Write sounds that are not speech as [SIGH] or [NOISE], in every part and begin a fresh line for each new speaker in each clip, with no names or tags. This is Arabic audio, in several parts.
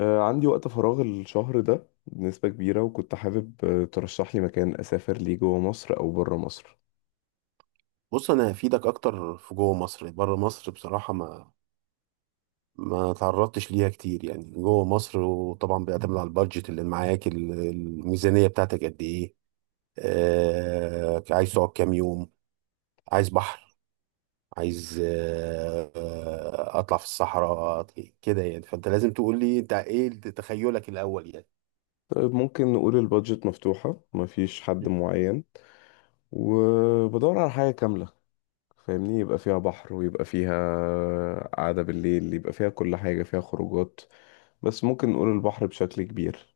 عندي وقت فراغ الشهر ده بنسبة كبيرة، وكنت حابب ترشح لي مكان أسافر ليه جوه مصر أو بره مصر.
بص، انا هفيدك اكتر في جوه مصر. يعني بره مصر بصراحه ما تعرضتش ليها كتير، يعني جوه مصر. وطبعا بيعتمد على البادجت اللي معاك، الميزانيه بتاعتك قد ايه؟ عايز تقعد كام يوم؟ عايز بحر؟ عايز اطلع في الصحراء، كده؟ يعني فانت لازم تقول لي انت ايه تخيلك الاول يعني.
طيب، ممكن نقول البادجت مفتوحة، مفيش حد معين، وبدور على حاجة كاملة فاهمني، يبقى فيها بحر ويبقى فيها قعدة بالليل، يبقى فيها كل حاجة، فيها خروجات، بس ممكن نقول البحر بشكل كبير.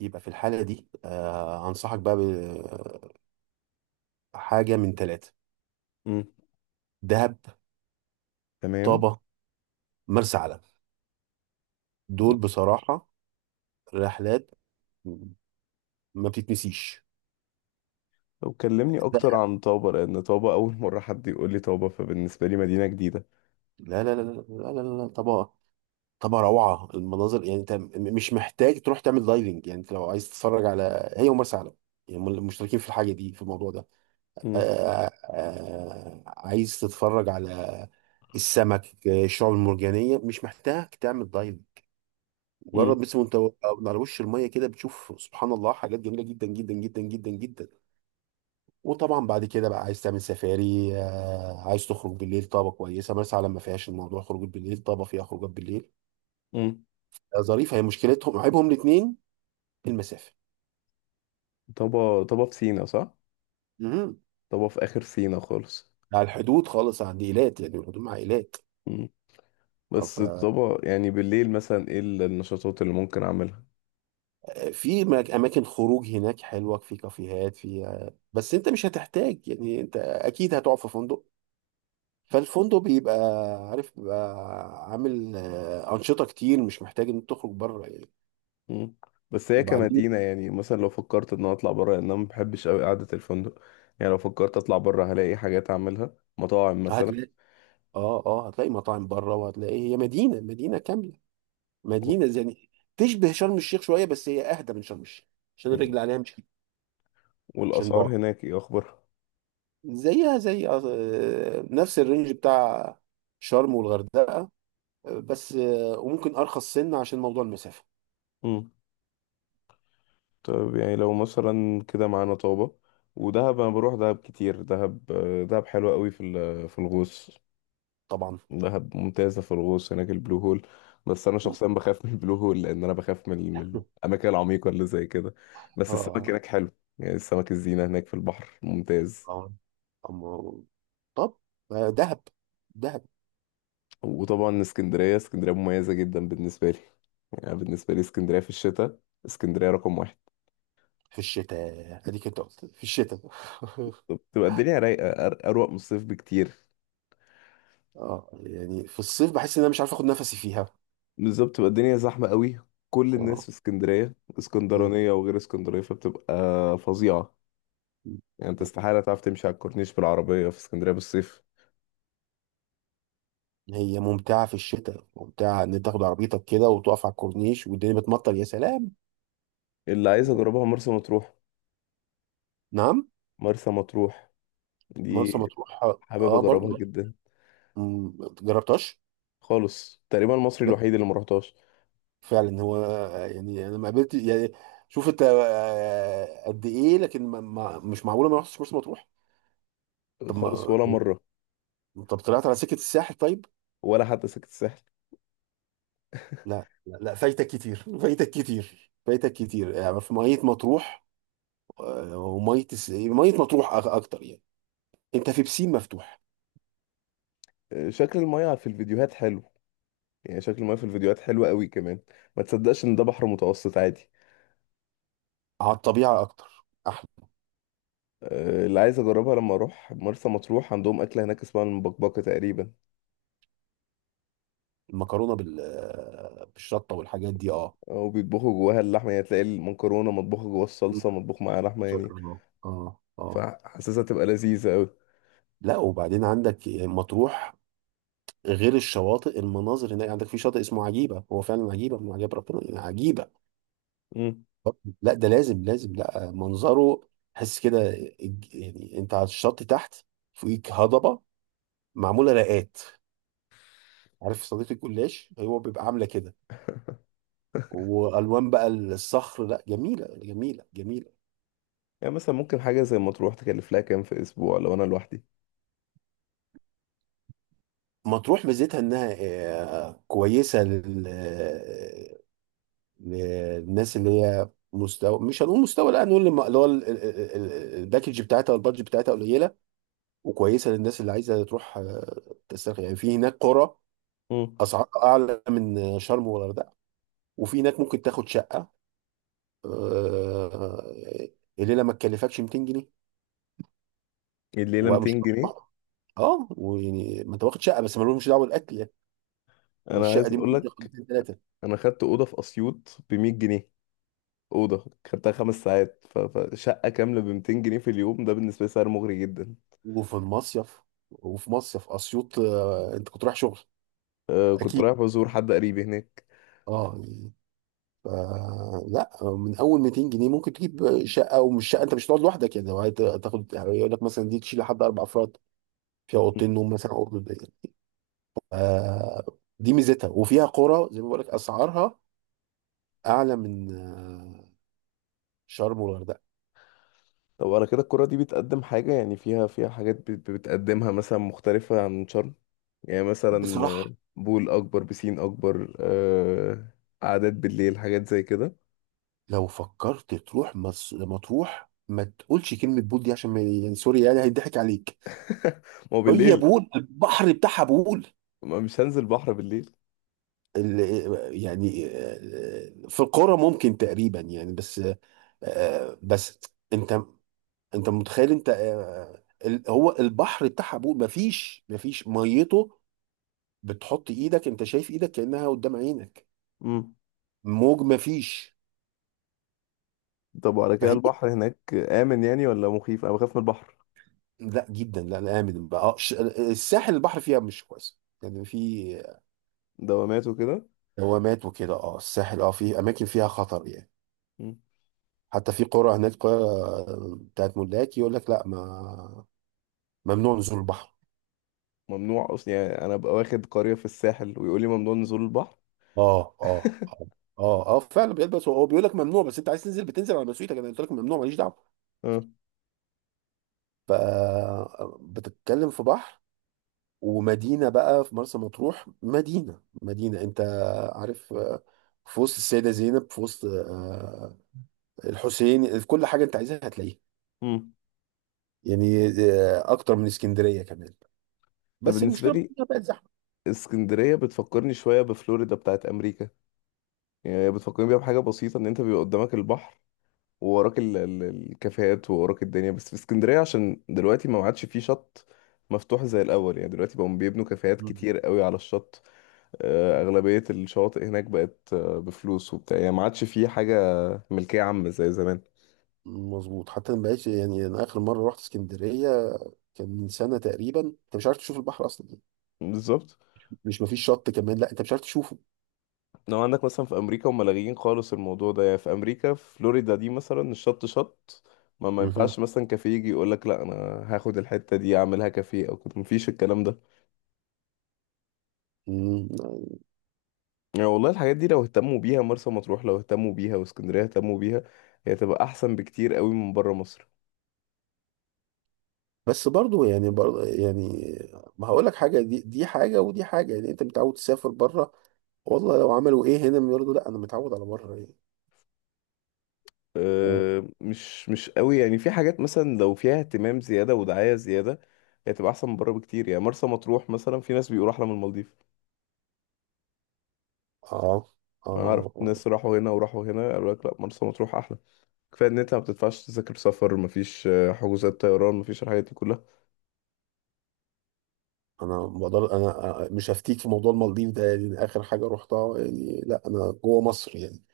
يبقى في الحاله دي انصحك بقى بحاجه من ثلاثه:
مم.
دهب،
تمام.
طابه، مرسى علم. دول بصراحه رحلات ما بتتنسيش.
طب كلمني أكتر عن طابة، لأن طابة أول [LAUGHS] مرة حد يقول لي طابة، فبالنسبة لي مدينة جديدة.
لا، لا، لا، لا، لا، لا، لا. طبعا، طبعا روعة المناظر. يعني انت مش محتاج تروح تعمل دايفنج. يعني انت لو عايز تتفرج، على هي ومرسى علم، يعني هم اللي مشتركين في الحاجة دي، في الموضوع ده.
مم.
آه عايز تتفرج على السمك، الشعاب المرجانية. مش محتاج تعمل دايفنج،
مم.
مجرد بس وانت على وش المية كده بتشوف سبحان الله حاجات جميلة جدا جدا جدا جدا جدا. وطبعا بعد كده بقى عايز تعمل سفاري، عايز تخرج بالليل. طابة كويسة، مرسى علم ما فيهاش الموضوع خروج بالليل، طابة فيها خروجات بالليل.
مم.
ظريفة. هي مشكلتهم، عيبهم الاتنين، المسافة.
طابة طابة في سينا صح؟
مهم.
طبعا في آخر سينا خالص.
على الحدود خالص عند إيلات، يعني الحدود مع إيلات.
مم. بس طبعا يعني بالليل مثلا ايه النشاطات اللي ممكن اعملها؟
ففي أماكن خروج هناك حلوة، في كافيهات، في بس أنت مش هتحتاج. يعني أنت أكيد هتقعد في فندق. فالفندق بيبقى، عارف، بيبقى عامل أنشطة كتير. مش محتاج إن أنت تخرج بره يعني.
مم. بس هي
وبعدين
كمدينة، يعني مثلا لو فكرت ان انا اطلع بره، لان انا ما بحبش قوي قعدة الفندق، يعني لو فكرت اطلع بره هلاقي حاجات اعملها، مطاعم
صحيح
مثلا؟
هتلاقي. اه هتلاقي مطاعم بره، وهتلاقي هي مدينه، مدينه كامله، مدينه زي، يعني تشبه شرم الشيخ شويه. بس هي اهدى من شرم الشيخ، عشان
مم.
الرجل عليها مش، عشان
والاسعار
بعد
هناك ايه اخبارها؟
زيها زي نفس الرينج بتاع شرم والغردقه. بس وممكن ارخص سنه عشان موضوع المسافه
مم. طيب، يعني لو مثلا كده معانا طابة ودهب، انا بروح دهب كتير، دهب دهب حلوة قوي في الغوص.
طبعا.
دهب ممتازة في الغوص، هناك البلو هول. بس أنا
م.
شخصيا بخاف من البلو هول، لأن أنا بخاف من
[LAUGHS]
الأماكن العميقة اللي زي كده. بس السمك
اه
هناك حلو، يعني السمك الزينة هناك في البحر ممتاز.
اه أما- طب دهب، دهب
وطبعا اسكندرية، اسكندرية مميزة جدا بالنسبة لي، يعني بالنسبة لي اسكندرية في الشتاء، اسكندرية رقم واحد.
في الشتاء، اديك انت قلت في الشتاء. [LAUGHS]
بتبقى الدنيا رايقة، أروق من الصيف بكتير.
اه يعني في الصيف بحس ان انا مش عارف اخد نفسي فيها،
بالظبط، بتبقى الدنيا زحمة قوي، كل الناس
اه.
في اسكندرية، اسكندرانية وغير اسكندرية، فبتبقى فظيعة. يعني انت استحالة تعرف تمشي على الكورنيش بالعربية في اسكندرية بالصيف.
هي ممتعة في الشتاء، ممتعة إن أنت تاخد عربيتك كده وتقف على الكورنيش والدنيا بتمطر، يا سلام.
اللي عايز اجربها مرسى مطروح.
نعم.
مرسى مطروح
مرسى
دي
مطروح.
حابب
أه
اجربها
برضو،
جدا.
جربتهاش.
خالص، تقريبا المصري
لا،
الوحيد اللي ما رحتهاش
فعلا هو، يعني أنا ما قابلت يعني. شوف أنت قد إيه، لكن ما مش معقولة ما رحتش مرسى مطروح. طب
خالص،
ما
ولا مره،
طب طلعت على سكة الساحل طيب؟
ولا حتى سكت الساحل.
لا، لا، لا، فايتك كتير، [LAUGHS] فايتك كتير، فايتك كتير، يعني في مية مطروح. ومية مية مطروح أكتر يعني. أنت في بسين مفتوح،
شكل المياه في الفيديوهات حلو، يعني شكل المياه في الفيديوهات حلو قوي كمان، ما تصدقش ان ده بحر متوسط عادي.
على الطبيعة أكتر أحلى.
اللي عايز اجربها لما اروح مرسى مطروح، عندهم اكله هناك اسمها المبكبكه تقريبا.
المكرونة بالشطة والحاجات دي، أه.
وبيطبخوا جواها اللحمه، يعني تلاقي المكرونه مطبوخه جواها الصلصه،
مم.
مطبوخ معاها لحمه
آه.
يعني.
أه، أه.
فحاسسها تبقى لذيذه
لا، وبعدين عندك مطروح، غير الشواطئ، المناظر هناك. عندك في شاطئ اسمه عجيبة، هو فعلا عجيبة من عجائب ربنا، يعني عجيبة.
قوي.
لا، ده لازم، لازم، لا، منظره تحس كده. يعني أنت على الشط تحت، فوقيك هضبة معمولة رقات، عارف صديق الجلاش، هو بيبقى عاملة كده. وألوان بقى الصخر، لا، جميلة، جميلة، جميلة.
يعني مثلا ممكن حاجة زي ما تروح تكلف لها كام في أسبوع لو أنا لوحدي؟
مطروح ميزتها انها كويسه للناس اللي هي مستوى، مش هنقول مستوى، لا هنقول اللي هو الباكج بتاعتها والبادج بتاعتها قليله. وكويسه للناس اللي عايزه تروح تسترخي. يعني في هناك قرى،
مم.
اسعارها اعلى من شرم والغردقه. وفي هناك ممكن تاخد شقه، آه، الليله ما تكلفكش 200 جنيه.
الليلة
ومش،
200 جنيه؟
اه، ويعني ما انت واخد شقه، بس مالهمش دعوه بالاكل يعني.
أنا
والشقه
عايز
دي
أقول
ممكن تاخد
لك،
اثنين، ثلاثه.
أنا خدت أوضة في أسيوط ب 100 جنيه، أوضة خدتها خمس ساعات، فشقة كاملة ب 200 جنيه في اليوم، ده بالنسبة لي سعر مغري جدا.
وفي المصيف وفي مصيف اسيوط، انت كنت رايح شغل؟
أه كنت
اكيد.
رايح بزور حد قريبي هناك.
اه يعني، ف- لا، من اول 200 جنيه ممكن تجيب شقه. ومش شقه، انت مش هتقعد لوحدك يعني، لو هتاخد يقول لك مثلا دي تشيل لحد اربع افراد، فيها
مم.
اوضتين نوم مثلا، او اوضه ضيقة. آه دي ميزتها، وفيها قرى زي ما بقول لك، اسعارها اعلى من شرم والغردقه
طب على كده القرى دي بتقدم حاجة، يعني فيها، فيها حاجات بتقدمها مثلا مختلفة عن شرم؟ يعني مثلا
بصراحه.
بول أكبر، بسين أكبر، أه، قعدات بالليل، حاجات زي كده.
لو فكرت تروح مطروح، ما تقولش كلمه بول دي، عشان ما يعني، سوري يعني، هيضحك عليك.
[LAUGHS] ما هو
هي
بالليل،
بول، [LAUGHS] البحر بتاعها بول.
ما مش هنزل بحر بالليل.
يعني في القرى ممكن تقريبا يعني، بس بس انت، انت متخيل انت، هو البحر بتاعها ابوه، مفيش ميته. بتحط ايدك انت شايف ايدك كأنها قدام عينك،
امم.
موج مفيش.
طب وعلى كده
فهي،
البحر هناك آمن يعني ولا مخيف؟ انا بخاف من البحر،
لا، جدا، لا، لا، امن بقى، الساحل البحر فيها مش كويس، يعني في
دوامات وكده.
دوامات وكده. اه، الساحل، اه في اماكن فيها خطر يعني.
امم.
حتى في قرى، هناك قرى بتاعت ملاك يقول لك لا، ما، ممنوع نزول البحر.
ممنوع اصلا؟ يعني انا ببقى واخد قرية في الساحل ويقول لي ممنوع نزول البحر؟
اه، اه،
[LAUGHS]
اه، اه، اه، فعلا بيلبس، هو بيقول لك ممنوع، بس انت عايز تنزل بتنزل على مسؤوليتك، انا قلت لك ممنوع ماليش دعوه.
اه.
ف بتتكلم في بحر، ومدينه بقى، في مرسى مطروح مدينه، مدينه انت عارف في وسط السيده زينب، في وسط الحسين، في كل حاجه انت عايزها هتلاقيها.
امم.
يعني اكتر من اسكندريه كمان.
انا
بس
بالنسبة
المشكله بقى
لي
انها بقت زحمه.
اسكندرية بتفكرني شوية بفلوريدا بتاعت امريكا، يعني هي بتفكرني بيها بحاجة بسيطة، ان انت بيبقى قدامك البحر، ووراك الكافيهات، ووراك الدنيا، بس في اسكندرية عشان دلوقتي ما عادش فيه شط مفتوح زي الاول، يعني دلوقتي بقوا بيبنوا كافيهات
مم.
كتير قوي على الشط. أغلبية الشواطئ هناك بقت بفلوس وبتاع، يعني ما عادش فيه حاجة ملكية عامة زي زمان.
مظبوط، حتى ما بقتش يعني. انا اخر مره رحت اسكندريه كان من سنه تقريبا، انت مش عارف تشوف البحر اصلا.
بالظبط.
مش، مفيش شط كمان، لا انت مش عارف تشوفه.
لو عندك مثلا في أمريكا، هم لاغيين خالص الموضوع ده، يعني في أمريكا، في فلوريدا دي مثلا، الشط شط، ما
مهم.
ينفعش مثلا كافيه يجي يقول لك لا انا هاخد الحتة دي اعملها كافيه او كده، مفيش الكلام ده.
مم.
يعني والله الحاجات دي لو اهتموا بيها، مرسى مطروح لو اهتموا بيها، واسكندرية اهتموا بيها، هي تبقى احسن بكتير قوي من بره مصر.
بس برضو يعني، برضو يعني ما هقول لك حاجه، دي حاجه ودي حاجه. يعني انت متعود تسافر بره، والله لو عملوا ايه هنا برضو، لا انا متعود على بره يعني. اه،
مش قوي، يعني في حاجات مثلا لو فيها اهتمام زيادة ودعاية زيادة، هي تبقى أحسن من بره بكتير. يعني مرسى مطروح مثلا في ناس بيقولوا أحلى من المالديف،
اه.
ما أعرف
آه.
ناس راحوا هنا وراحوا هنا قالوا لك لأ مرسى مطروح أحلى. كفاية إن أنت ما بتدفعش تذاكر سفر، مفيش حجوزات طيران، مفيش الحاجات دي كلها.
انا مش هفتيك في موضوع المالديف ده، يعني اخر حاجه رحتها يعني، لا انا جوه مصر يعني.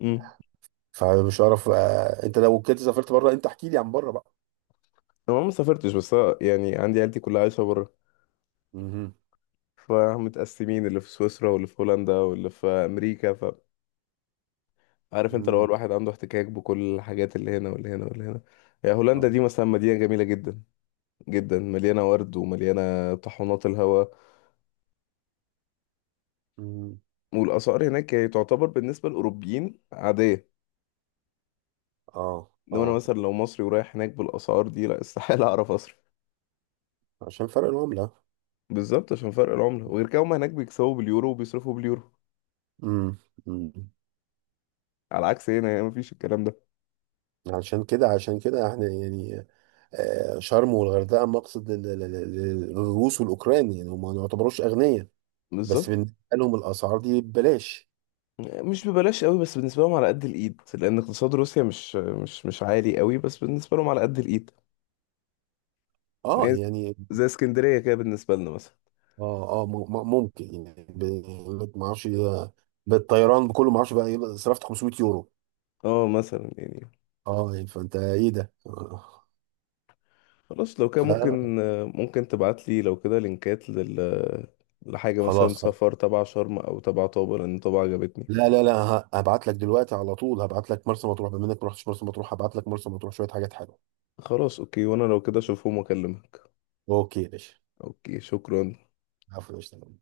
امم.
فمش عارف. انت لو كنت سافرت بره، انت احكي لي عن بره بقى.
أنا ما سافرتش، بس أنا يعني عندي عيلتي كلها عايشة بره،
مهم.
فمتقسمين، اللي في سويسرا واللي في هولندا واللي في أمريكا، فعارف أنت لو
مم.
الواحد عنده احتكاك بكل الحاجات، اللي هنا واللي هنا واللي هنا. يعني هولندا
اه.
دي مثلا مدينة جميلة جدا جدا، مليانة ورد ومليانة طحونات الهواء.
مم.
والأسعار هناك يعني تعتبر بالنسبة للأوروبيين عادية،
اه.
إنما أنا
آه.
مثلا لو مصري ورايح هناك بالأسعار دي، لا استحالة [LAUGHS] أعرف أصرف.
عشان فرق العمله.
بالظبط، عشان فرق العملة، وغير كده هما هناك بيكسبوا باليورو وبيصرفوا باليورو،
امم. أمم.
على عكس هنا، يعني مفيش الكلام ده.
عشان كده احنا يعني شرم والغردقه مقصد للروس والاوكران. يعني هم ما يعتبروش اغنياء، بس
بالظبط.
بالنسبه لهم الاسعار دي ببلاش.
مش ببلاش قوي، بس بالنسبة لهم على قد الإيد، لأن اقتصاد روسيا مش عالي قوي، بس بالنسبة لهم على قد الإيد.
اه
هي
يعني.
زي اسكندرية كده بالنسبة لنا مثلا.
اه، اه، ممكن يعني، ما اعرفش، بالطيران بكله ما اعرفش بقى إيه، صرفت 500 يورو.
اه مثلا يعني.
اه يعني، فانت ايه ده.
خلاص، لو كان
ف-
ممكن، ممكن تبعت لي لو كده لينكات لل، لحاجة مثلا
خلاص.
سفر تبع شرم أو تبع طابة، لأن طابة عجبتني.
لا، لا، لا، هبعت لك دلوقتي على طول. هبعت لك مرسى مطروح، بما انك ما رحتش مرسى مطروح، هبعت لك مرسى مطروح شويه حاجات حلوه.
خلاص، أوكي، وأنا لو كده أشوفهم وأكلمك.
اوكي يا باشا.
أوكي، شكرا.
عفوا يا باشا.